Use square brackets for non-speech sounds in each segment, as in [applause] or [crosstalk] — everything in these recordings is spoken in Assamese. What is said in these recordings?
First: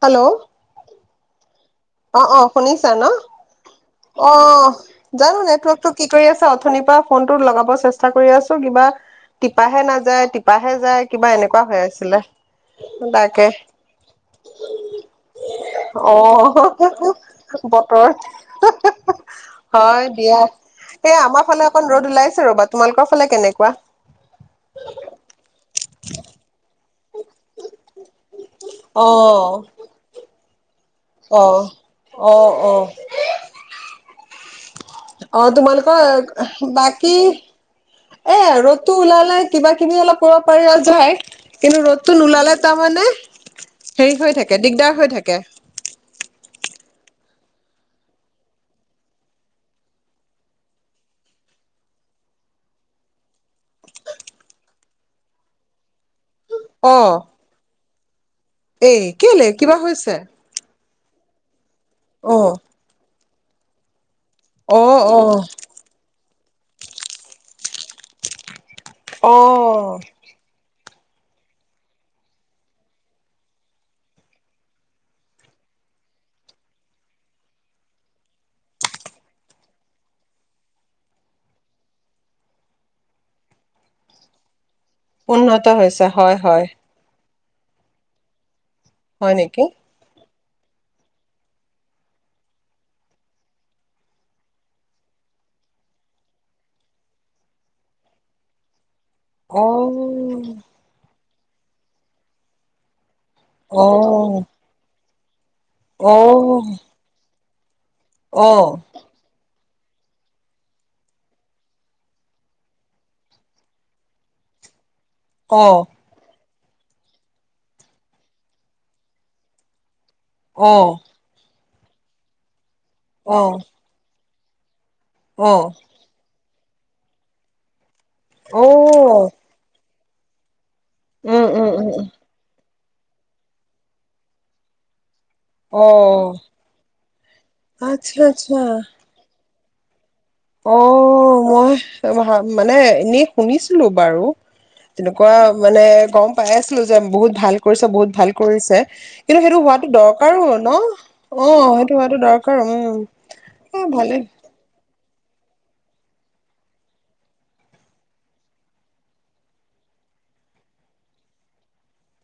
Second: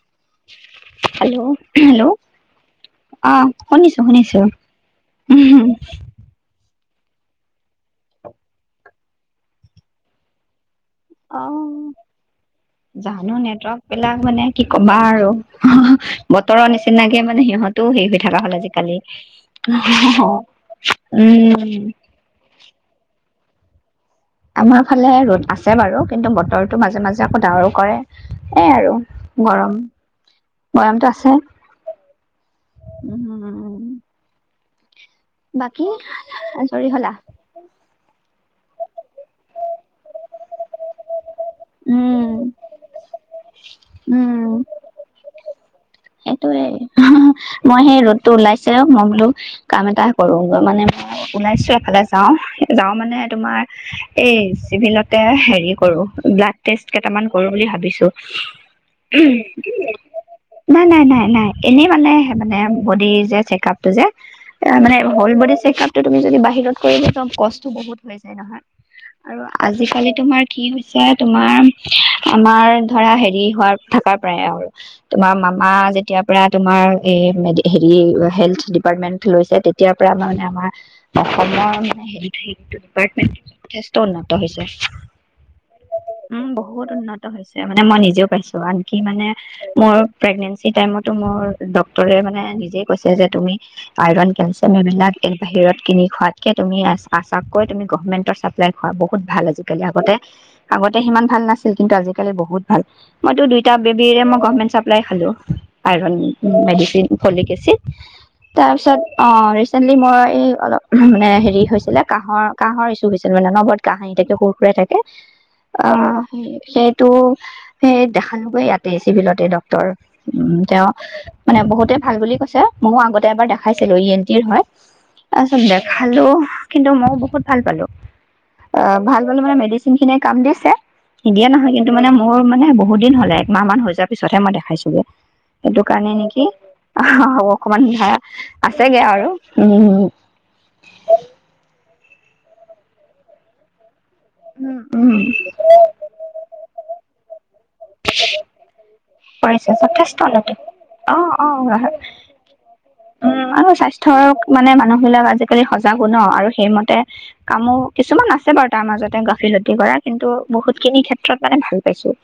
হেল্ল' হেল্ল' হেল্ল' অ অ শুনিছা ন? অ শুনিছো শুনিছো অহ, জানো নেটৱৰ্কটো কি কৰি আঠ- নিপৰা, ফোনত লগাব চেষ্টা কৰি আছোঁ, কিবা টিপাহে নাযায় টিপা- অহ। জানো তাকে নেটৱৰ্ক বিলাক মানে কি কবা আৰু, হ, অ হ। বতৰৰ নিচ- তেনোকে মানে সিহঁতও বতৰ হেৰি হৈ থকা হ'ল আজিকালি। উম হ হয় হ হ। দিয়া উম। বা তোমালোকৰ ফালে কেনেকুৱা? আমাৰ ফালে ৰ'দ আছ- ছে বাৰু। কিন্তু, বতৰটো মাজে মাজে- জাকো ডাঙৰো কৰে, এই আৰু, মৰম। অহ, অহ অহ। উম অহ, বাকী তোমালকৰ আজৰি বাকি- হলা এ ৰ'দতো ওলালে কিবা-কিবি অলপ কৰিব পাৰিয়া যাই। কিন্তু ৰ'দতটো উম নোলালে তাৰমানানে- হেৰি হৈ উম থাকে, দিগদাৰ হৈ থাকে। কে সেইটোয়ে হ হ। মই সেই ৰোদটো ওলাইছেও মই বোলোঁ, কাম এটা কৰোঁ গ মানে মই ওলাইছোঁ এফালে যাওঁ। যাওঁ মানে তোমাৰ, এই চিভিলতে হেৰি কৰোঁ ব্লাদ- টেষ্ট অ কেইটামান কৰোঁ বুলি ভাবিছো। এই কেলৈ, কিবা হৈছে? এনাই এনেই মানে, অ মানে বডি যে- চেক-আপ টো যে অ মানে অ হ'ল বডী চেক-আপটো তুমি যদি বা হিৰত কৰিলে [unintelligible] কষ্টটো বহুত ওলাই যায় নহয়। অ আৰু আজিকালি তোমাৰ কি হৈছে এতিয়া তোমাৰ আমাৰ ধৰা হেৰি হোৱাৰ থাকাৰ পৰাই আৰু তোমাৰ মামা যে তেতিয়া পৰা তোমাৰ এ, হেৰি হেল্থ ডিপাৰ্টমেণ্ট লৈছে তেতিয়াৰ পৰা আমাৰ মানে, আমাৰ অসমৰ মানে [unintelligible] ডিপাৰ্টমেণ্টটো যথেষ্ট উন্নত হৈছে। উন্নত হৈছে, হয় উম হয়। বহুত উন্নত হৈছে মানে মই নিজেও পাইছো। [unintelligible] কি মানে, হয় নেকি মোৰ প্ৰেগনেঞ্চি টাইমত মোৰ ডক্তৰে মানে নিজে কৈছে যে তুমি আইৰন, কেলচিয়াম এইবিলাক এই বাহিৰত কিনি খোৱাতকে তুমি [unintelligible] কৈ তুমি গভমেন্টৰ চাপ্লাই খোৱা, বহু ভাল অ আজিকালি, আগতে, আগতে সিমান ভাল নাছিল, কিন্তু আজিকালি বহুত ভাল। মইটো দুইটা অ বেবীৰে মই গভমেট চাপ্লাই হেল্ল'? আইৰণ অ মেডিচিন হলে বেছি অ তাৰপিছত অ' [unintelligible] মই এই অলপ মানে হেৰি হৈছিলে কাঁহৰ, কাঁহৰ ইচ্যু হৈছিলে মানে অনবৰত কাঁহ আহি থাকে সুৰ-সুৰাই থাকে। অ'। অ অ সেইটো, সেই দেখালোগে ইয়াতে, চিভিলতে ড্ক্তৰ। তেওঁ, মানে বহুত [unintelligible] ভাল বুলি কৈছে। মইও আগতে অ এবাৰ দেখাইছিলো ই [unintelligible] অ পাছত দেখালো। কিন্তু মইও বহুত ভাল পালো। অ', ভাল পালো মানে মেডি খিনিয়ে কাম দিছে উম নিদিয়ে উম নহয় উম কিন্তু উম মানে মোৰ মানে বহুত বহুত দিন হ'লে, একমাহ মান হৈ যোৱাৰ পিছতহে মই দেখাইছোগে। সেইটো অ কাৰণে নেকি, অ' অকমান আচ্ছা আচ্ছা আছেগে আৰু। উম। অ', মই ভ মানে এনেই শুনিছিলো। বাৰু উম তেনেকুৱা মানে গম পাই আছিলো যে বহুত ভাল- কৰিছ বহুত ভাল কৰিছে। কিন্তু সেইটো পৰিছে হোৱাতো যথেষ্ট দৰকাৰো অলপ ন, অ' সেইটো হোৱাটো দৰকাৰো। উম উম, আমাৰ এ ভালে স্বাস্থ্যৰ মানে- মানুহবলাক আজিকালি সজাগো ন, আৰু সেইমতে কামো কিছুমান আছে বাৰু তাৰ মাজতে গাফিলতি কৰা কিন্তু বহুত খিনি ক্ষেত্ৰত মানে ভাল পাইছো।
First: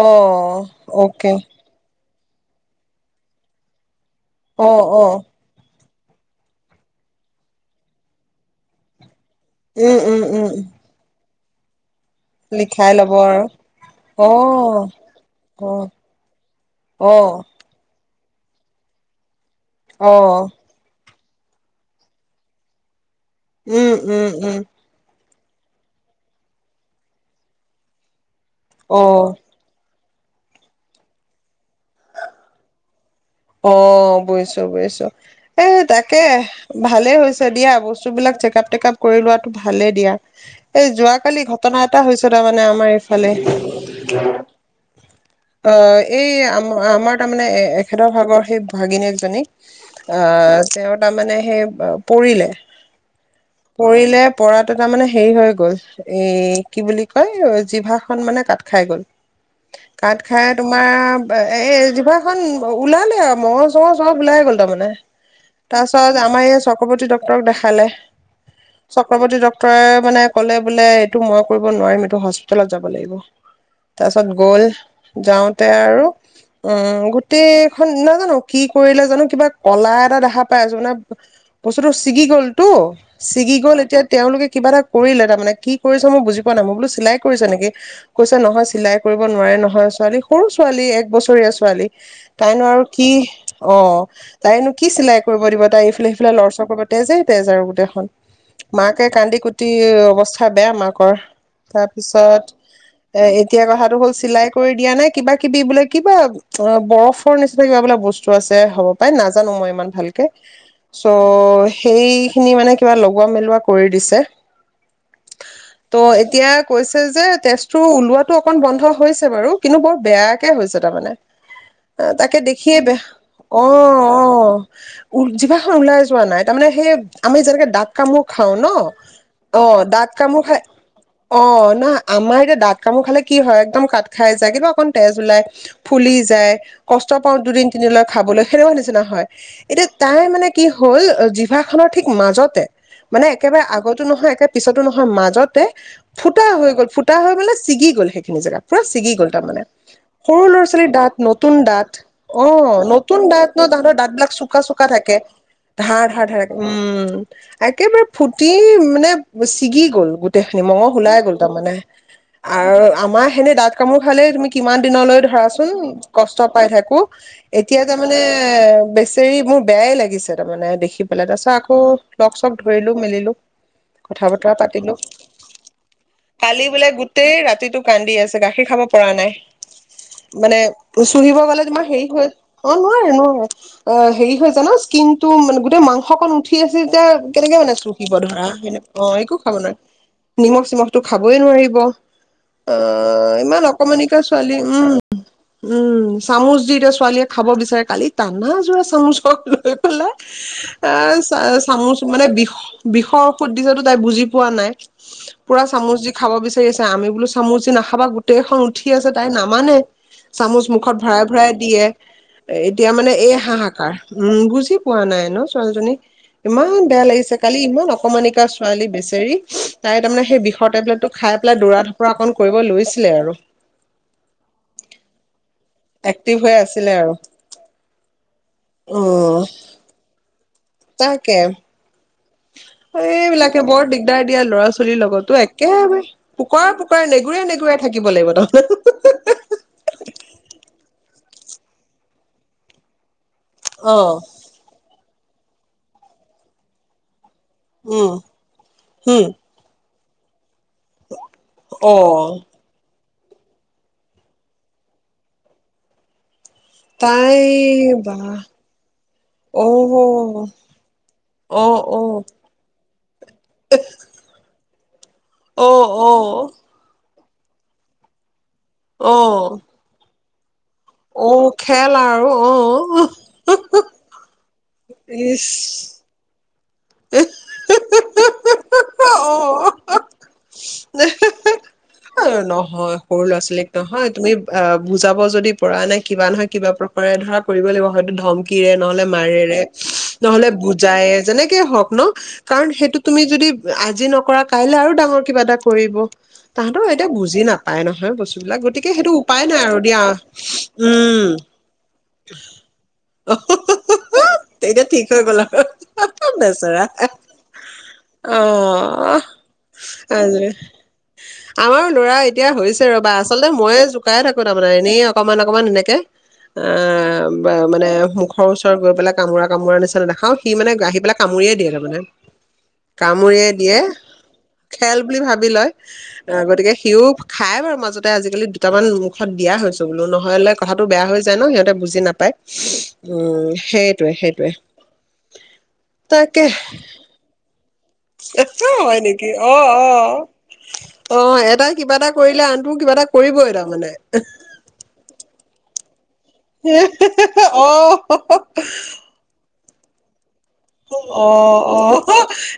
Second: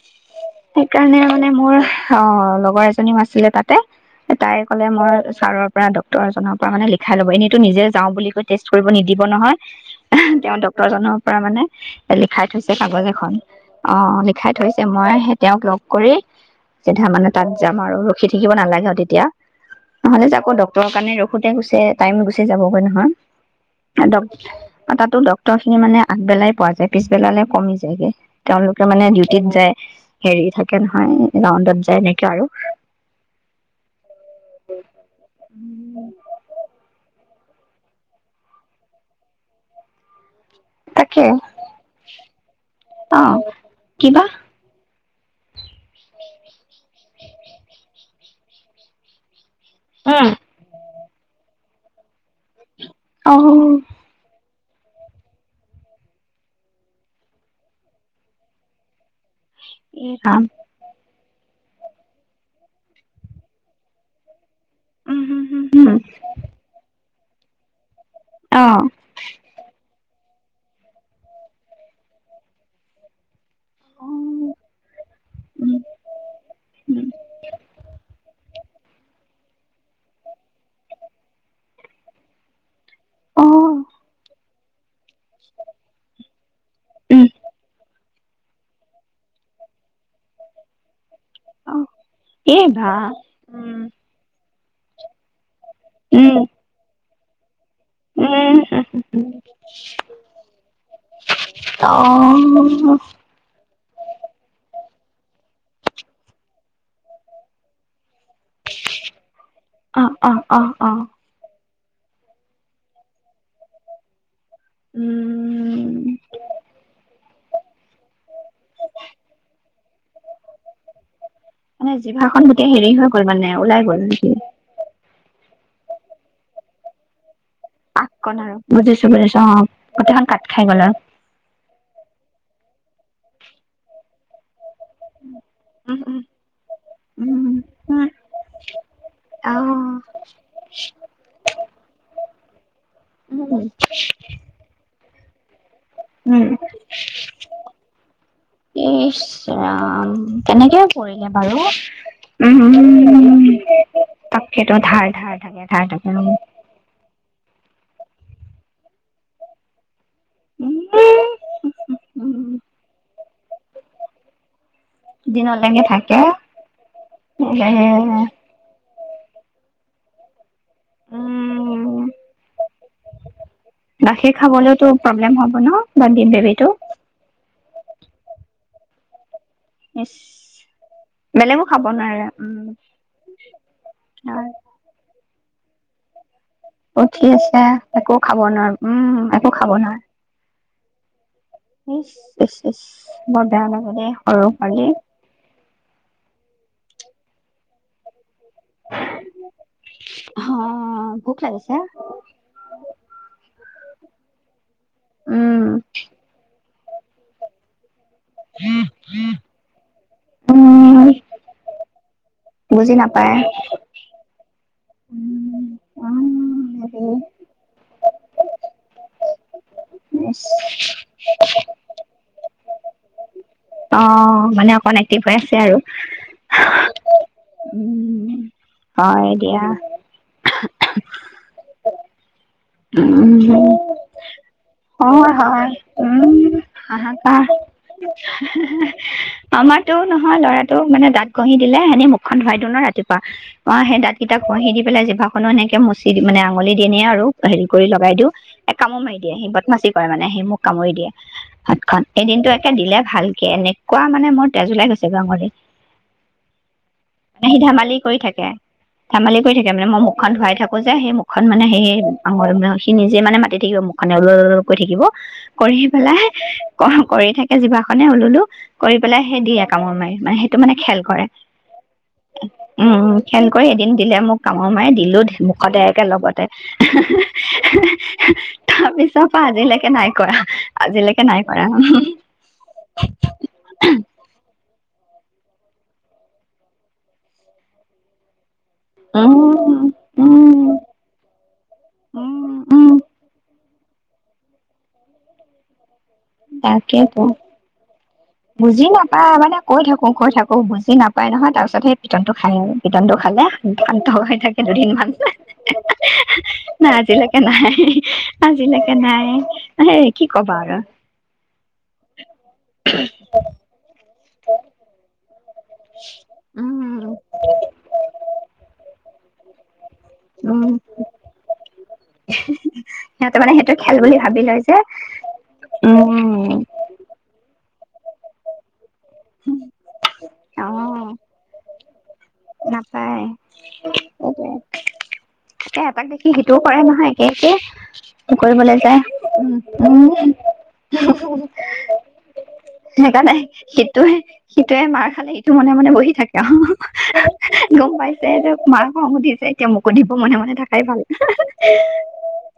অ' সেইকাৰণে অ'কে মানে মোৰ অ' লগৰ এজনীও আছিলে তাতে, তাই অ কলে, অ মই ছাৰক ড্ক্টৰ এজনৰ পৰা মানে লিখাই ল'ব। এনেতটো নিজে যাওঁ বুলি কৈ টেষ্ট কৰিব নি দিব নহয়, উম উম উম তেওঁ ড্ক্তৰ জনক পৰা মানে? লিখাই থৈছে কাগজ ল'ব এখন, আৰু অ' লিখাই থৈছে মই সেই তেওঁক অ লগ কৰি চিধা অ মানে তাত যাম আৰু। ৰখি থাকিব নালাগে আৰু তেতিয়া। অ নহলে যে আকৌ ড্ক্তৰৰ কাৰণে ৰখ- থাকোতে গুছে টাইম গুচি যাবগৈ উম নহয়। উম উম দ তাতো দ- স্ৰ খিনি মানে আগবেলাই পোৱা যায়, পিছবেলালৈ কমি যায়গৈ। তেওঁলোকে অ মানে ডিউটিত যায় হেৰি থাকে নহয়, ৰাউণ্ডত যায় এনেকে আৰু অ বুইছো বুইছো, এ' তাকে ভালে হৈছে। দিয়া, বস্তুবিলাক চেকআপ টেকআপ কৰি লোৱাটো ভালেই দিয়া। এই তাকে যোৱাকালি ঘটনা এটা হৈছে তাৰমানে আমাৰ অ এইফালে। কিবা অ' এই আ আমাৰ তাৰমানে- তেখেতৰ ভাগৰ সেই ভাগিনীয়েক জনীক- অ' তেওঁ তাৰ মানে সেই পৰিলে অ পৰিলে পৰাত তাৰ মানে হেৰি হৈ গ'ল, এ' কি বুলি কয় জিভা খন মানে কাত খাই গ'ল। এই কাট ৰাম খাই তোমাৰ এই জিভাখন অ' ওলালে আৰু, মঙহ চঙহ চব ওলাই গ'ল। তাৰ মানে, উম হুম হুম হুম তাৰপিছত আমাৰ ইয়াৰ চক্ৰবতী ডক ক দেখালে। অ চক্ৰৱৰ্তী ডক্তৰে মানে। ক'লে বোলে এইটো মই কৰিব নোৱাৰিম, এইটো হস্পিতেলত যাব লাগিব। তাৰ পিছত গ'ল, উম যাওঁতে আৰু উম', গোটেইখন নাজানো কি কৰিলে জানো কিবা। কলা এটা দেখা পাই আছোঁ। মানে বস্তুটো ছিগি গ'ল টো, অ ছিগি -গ'ল, এতিয়া তেওঁলোকে কিবা এটা। কৰিলে, তাৰ মানে কি কৰিছে মানে, মই বুজি পোৱা নাই। মই বোলো চিলাই উম কৰিছে নেকি? কৈছে নহয় চিলাই কৰিব নোৱাৰে নহয়, ছোৱালীক। সৰু ছোৱালী, এক বছৰীয়া অ ছোৱালী। এই তাইনো আৰু বা কি, উম অ', তাইনো কি চিলাই কৰিব দিব? তাই এইফালে-সেইফালে উম লৰচৰ কৰিব তেজে। তেজ আৰু, গোটেইখন, উম মাকে কান্দি-কুটি অৱস্থা বেয়া মাকৰ, অ তাৰপিছত এ এতিয়া কথাটো হ'ল চিলাই কৰি দিয়া নাই। কিবা-কিবি বোলে কিবা, - অ', বৰফৰ নিচিনা কিবা বোলে বস্তু, - আছে হ'ব পাই নাজানোঁ, মই ইমান অ ভালকে অ অ অ চ, ' সেইখিনি মানে কিবা লোগোৱা- মেলোৱা কৰি দিছে। উম ত', এতিয়া কৈছে যে, তেজটো ওলোৱাতো অকন বন্ধ হৈছে, বাৰু কিন্তু বৰ বেয়াকে হৈছে তাৰমানে। মানে তাকে জিভাখন গোটেই দেখিয়ে হেৰি বেয়া হৈ গ'ল মানে অ', ওলাই গ'ল - নেকি অ', - উঠ -জিভা ওলাই যোৱা নাই, তাৰ মানে সেই, আমি যেনেকে দাত কামোৰ পাককণ খাওঁ, আৰু ন', বুজিছো বুজিছো অ', দাত গোটেইখন কামোৰ কাট খাই, গ'ল আৰু অ', না, আমাৰ এতিয়া দাত, কামোৰ খালে কি হয়, একদম কাাট খাই যায় কিন্তু অকণ, তেজ উলাই, উম ফুলি উম যায়, কষ্ট পাওঁ উম দুদিন- উম তিনিদিনলৈ খাবলে সেনেকুৱা নিচিনা হয়। আহ এতিয়া, তাই, মানে, কি হ'ল -জিভা খনৰ ঠিক মাজতে, মানে উম একেবাৰে আগতো নহয়, একেবাৰে পিছতো নহয়, মাজ, যতে, ফুটা উম হৈ গ'ল, ফুটা হৈ মানে ছিগি গ'ল, সেইখিনি জেগা পুৰা ছিগি ইচ গ'ল, তাৰমানে, ৰাম সৰু কেনেকে ল'ৰা-ছোৱালী, দাঁত, পৰিলে নতুন বাৰু দাঁত, অ', নতুন উম দাঁত ন', তাহাতৰ দাঁত বিলাক তাকেতো চোকা-চোকা ধাৰ থাকে ধাৰ ধাৰ ধাৰ-ধাৰ থাকে। উম', একেবাৰে ফুটি, মানে ছিগি গ'ল। গোটেই খিনি মঙহ‌ ওলাই গ'ল তাৰমানে, উম আৰু আমাৰ সেনে দাঁত কামোৰ খালে তুমি কিমান দিনলৈ ধৰাছোন, দিনলৈকে উম্ থাকে -কষ্ট পাই থাকোঁ, উম এতিয়া তাৰমানে বেছি, ধেৎ তেৰি মোৰ বেয়াই লাগিছে তাৰমানে। দেখি পেলাই তাৰ পাছত আকৌ লগ- চগ ধৰিলো মিলিলো কথা- গাখীৰ বতৰা খাবলৈতো পাতিলো, প্ৰব্লেম হ'ব ন বেবীটো কালি বোলে গোটেই ৰাতিটো কান্দি আছে গাখীৰ খাব পৰা নাই মানে চুহিব গলে বেলেগো খাব তোমাৰ হেৰি নোৱাৰে হৈ অ উম নোৱাৰে নোৱাৰে অ হেৰি হৈ য ন স্কিন তো মান গোেই মাংস ক উঠি আছে তেতিয়া উঠি কেনেকে আছে মানে চুহিব একো খাব ধৰা নোৱাৰো সেনে অ উম একো খাব নোৱাৰে নোৱাৰো নিমখ চিমখ তটো খাব ন ইচ ইচ অ ইচ বৰ ইমান বেয়া লাগে দেই অকমানিকা সৰু ছোৱালী পোৱালি উম উম চামুচ দি এতিয়া ছোৱালীয়ে খাব বিচাৰে কালিত টানা যোৰা চামুচক লৈ পেলাই হা এ চ ভোক লাগিছে চামুচ মানে বিষ বিষৰ ঔষুধ দিছটো তাই বুজি পোৱা নাই পুৰা উম চামুচ দি খাব বিচাৰি আছে আমি বোলো চামুচ দি নাাখাবা তাইৰ খং উঠি আছে তাইৰ নাম মানে চামুচ মুখত উম ভৰাই ভৰাই দিয়ে এতিয়া বুজি মানে এই নাপায় হাহাকাৰ উম বুজি পোৱা নাই ন ছোৱালীজনীক ইমান বেয়া লাগিছে কালি ইমান অকমানিকা ছোৱালী বেচেৰি তাই তাৰমানে সেই বিষৰ টেবলেটটো খাই পেলাই দৌৰা ধপুৰা অকনণ কৰিব লৈছিলে আৰু অ মানে অকণ এক্টিভ হয় এক্টিভ হৈ আছিলে আৰু উ হয় উম দিয়া তাকে এইবিলাকে বৰ দিগদাৰ দিয়া ল'ৰা ছোৱালী অ হয় উম পোকৰা নেগুৰে নেগুৰে থাকিব লাগিব তাৰমানে আমাৰটো নহয় লৰাটো মানে গাঁ গহি দিলেন মুখখন ধইাইো ৰাপা অ সেই দাঁত কেইটাক ঘহি দি পেলাই জিভা এনেকে মচি দি মানে আঙুলি দিয়ে আৰু হেৰি কৰি লগাই উম দিওঁ এক কামো মাৰি হম দিয়ে সি ব কৰে মানে সি মোক কামুৰি দিয়ে অ হাতখনন এই দিনটো একে দিলে ভালকে এনেকুৱা মানে মোৰ তেজ ওলাই গৈ হৈছে গাঙল মানে তাই সি ধেমালি কৰি বা থাকে ধেমালি কৰি অ থাকে মানে মই মুখখন ধুৱাই থাকো যে সেই মুখখন অ মানে অ সেই যে মানে মা থাকিবোক মানেল কৈ থাকিব অ কৰি পেলাই- কৰক। কৰি থাকে জিভাখনে ওলোলো কৰি অ অ পেলাই সে দিয়ে কামোৰ মাৰি মানে হি এইটো মানে খেল কৰে। অ খেল আৰু অ উম্‌ উম্‌ খেল কৰি এদিন দিলে মোক কামোৰ মাৰি দিলো ইচ মুখতে একে লগতে। এহে হে হে হে, তাৰ পিছত অ' আজিলেকে নাই কৰা, আজিলেকে নাই অ কৰা নহয়, সৰু ল'ৰা ছোৱালীক নহয় তুমি বুজাব যদি পৰা নাই কিবা নহয় কিবা প্ৰকাৰে ধৰা কৰিবৈ লাগিব, হয়তো ধম কিৰে, নহ'লে উম মাৰেৰে নহ'লে উম বুজায়ে, যেনেকে হওঁক ন, উম কাৰণ উম সেইটো তুমি যদি আজি নকৰা, কাইলে আৰু ডাঙৰ কিবা এটা কৰিব। তাহাঁতো এতিয়া তাকেতো বুজি নাপাই নহ বুজি নাপায় মানে কৈ থাকো কৈ থাকো বুজি নাপাই উম নহয় তাৰ পিছত সেই পিটনটো খাই আৰু। পিটনটো খালে শান্ত হৈ থাকে এতিয়া ঠিক দুদিনমান। হৈ গ'ল আৰু বেচেৰা নাই আজিলৈকে নাই- আৰু, অ আজিলৈকে নাই। হে কি আজৰি কবা আৰু! আমাৰো ল'ৰা এতিয়া হৈছে ৰ'বা, আচলতে মইয়ে জোকাই থাকো তাৰমানে, এনেই [unintelligible] অকমান এনেকে- উম এ'-বা-মানে মুখৰ ওচৰত গৈ পেলাই কামোৰা কামোৰা নিচ দেখাও, সি উম মানে- আহি পেলাই কামুৰিয়ে দিয়ে তাৰ মানে। সিহঁতে কামুৰিয়ে মানে সেইটো দিয়ে, খেল বুলি ভাবি লয় যে খেল বুলি ভাবি লয়। অ' উম গতিকে সিও খাই খাই বাৰু মাজতে আজিকালি দুটামান দিয়া হৈছো বোলো নহ'লে অ কথাটো বেয়া হৈ যায় ন' সিহঁতে বুজি নাপায়। নাপায় উম্‌- সেইটোয়ে সেইটোৱে সেইটোয়ে। এ এটাক দেখি তাকে! সিটোও কৰে নহয় একে একে কৰিবলৈ একেই যায়। হয় নেকি? উম অ' অ'- উম অ' এটা কিবা এটা কৰিলে আনটোও কিবা এটা কৰিবই তাৰ মানে। ইটোই- সিটোৱে মাৰ খালে ইটো মনে মনে বহি থাকে আৰু গম অ'- পাইছে যে মাৰ খং উঠিছে [unintelligible] এতিয়া মোকো দিব মনে মনে থাকাই ভাল। অ' -অ'-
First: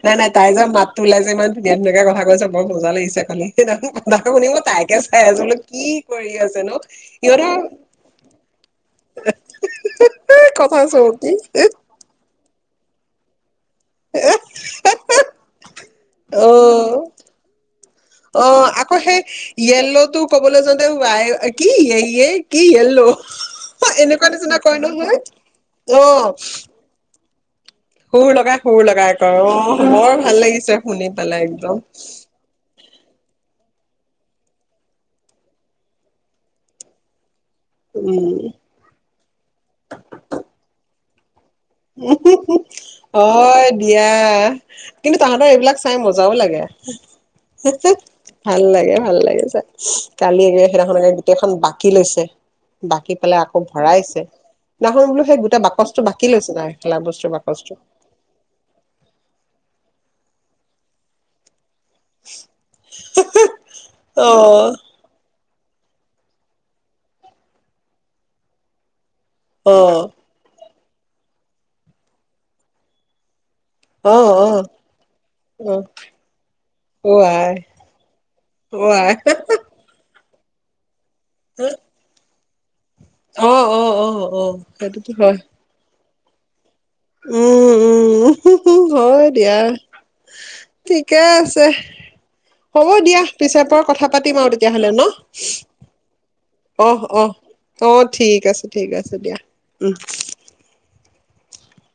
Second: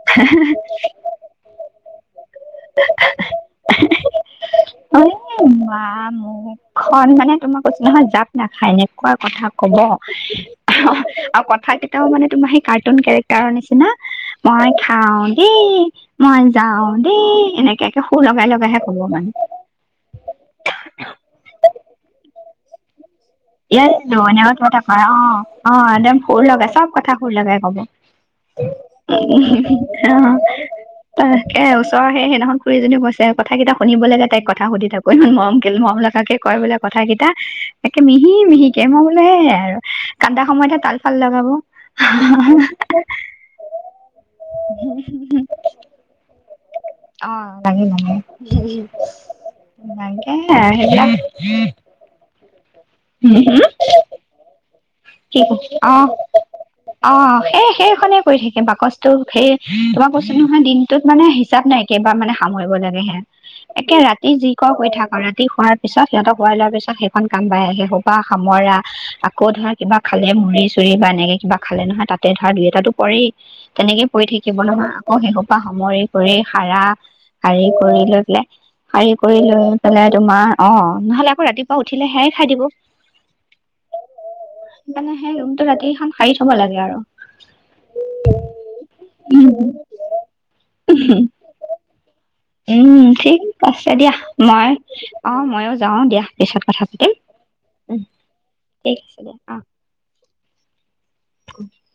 নাই নাই তাই যে মাতটো ওলাই যে ইমান ধুনীয়া ধুনীয়াকে কথা কৈছে বৰ মজা লাগিছে কালি। সেইদিনাখন কন্দাটো শুনি মই তাইকে চাই আছিলোঁ। কি কৰি আছে নো খন মানে সিহঁতৰ তোমাৰ কৈছো নহয় জাপ নাখায় এনেকুৱা কথা ক'ব। এই কথা অ'- চৌকি আৰু কথা কেটাও মানে তোমাৰ সেই কাৰ্টুন কেৰেক্টাৰ টাৰৰ নিচি সিদিনা- মই খাওঁ দেই, মই অ যাওঁ দেই এনেকে একে সুৰ অ লগাই লগাইহে আকৌ কব সেই মানে। য়েল্ল'টো ক'বলৈ যাওঁতে ৱাই কি এই এ, কি য়েল্লো এই ধুনীয়া কথা কয় অঁ অঁ অ একদম সুৰ লগা চব কথা [unintelligible] হব, সুৰ লগাই সুৰ লগাই কয় উম অ হুম হুম, বৰ অঁ অঁ ভাল লাগিছে শুনি পেলাই তাকে একদম ওচৰ সেই সেইদিনাখন খুৰীজনী ব তাই কথাকেইটা শুনিবলৈকে তাইক কথা সুধি থাকো ইমান মৰম কি মৰম লগাকে কয় বোলে কথাকেইটা। মিহি উম মিহিকে মই বোলো হেইএ আৰু কান্দা সময়তহে তাল ভাল লগাব অ দিয়া, কিন্তু তাহাতৰ এইবিলাক চাই মজাও লাগে, অ', ভাল লাগে ভাল লাগে চাই, লাগে কালি এওঁৱে লাগে সেইবিলাক সেইদিনাখনকে গোটেইখন বাকি লৈছে বাকি পেলাই আকৌ ভৰাইছে নাহই বোলো কি সেই গোটেই বাকচটো অ', বাকি লৈছে। খেলা অ বস্তুৰ সেই বাকচটো সেইখনেই কৰি থাকে বাকচটো সেই তোমাক কৈছো নহয় দিনটোত মানে হিচাপ নাই কেইবাৰ মানে সামৰিব লাগে হে, একে ৰাতি অ যি কয় কৈ থাক আ ৰাতি খোৱাৰ পিছত সিহঁতক শুৱাই লোৱাৰ পিছত সেইখন কাম বাই সেইসোপা সামৰা, আকৌ অ কিবা খালে মৰিছোঁ এই বা এনেকে কিবা খালে নহয় তাতে ধৰা দুই এটাতো পৰেই। তেনেকে অ অ পৰি থাকিব নহয় আকৌ শেই খোপা অ সামৰি কৰি শাৰা, অ আই শাৰী কৰি লৈ পেলাই, অ আই শাৰী কৰি লৈ পেলাই তোমাৰ অ নহলে আকৌ ৰাতিপুৱা উঠিলে সেয়াই ওঠাই দিব অ অ অ অ সেইটোতো মানে সেই হয় ৰুমটো ৰাতিখন সাৰি থব লাগে আৰু উম উম হু হু হু হয় উম দিয়া ঠিকে আছে হ'ব উম দিয়া ঠিক পিছে পৰে আছে কথা দিয়া পাতিম আৰু মই তেতিয়াহলে ন, অ ময়ো যাও দিয়া পিছত কথা অঁ পাতিম অহ, উম অঁ ঠিক আছে ঠিক আছে দিয়া উম [inaudible]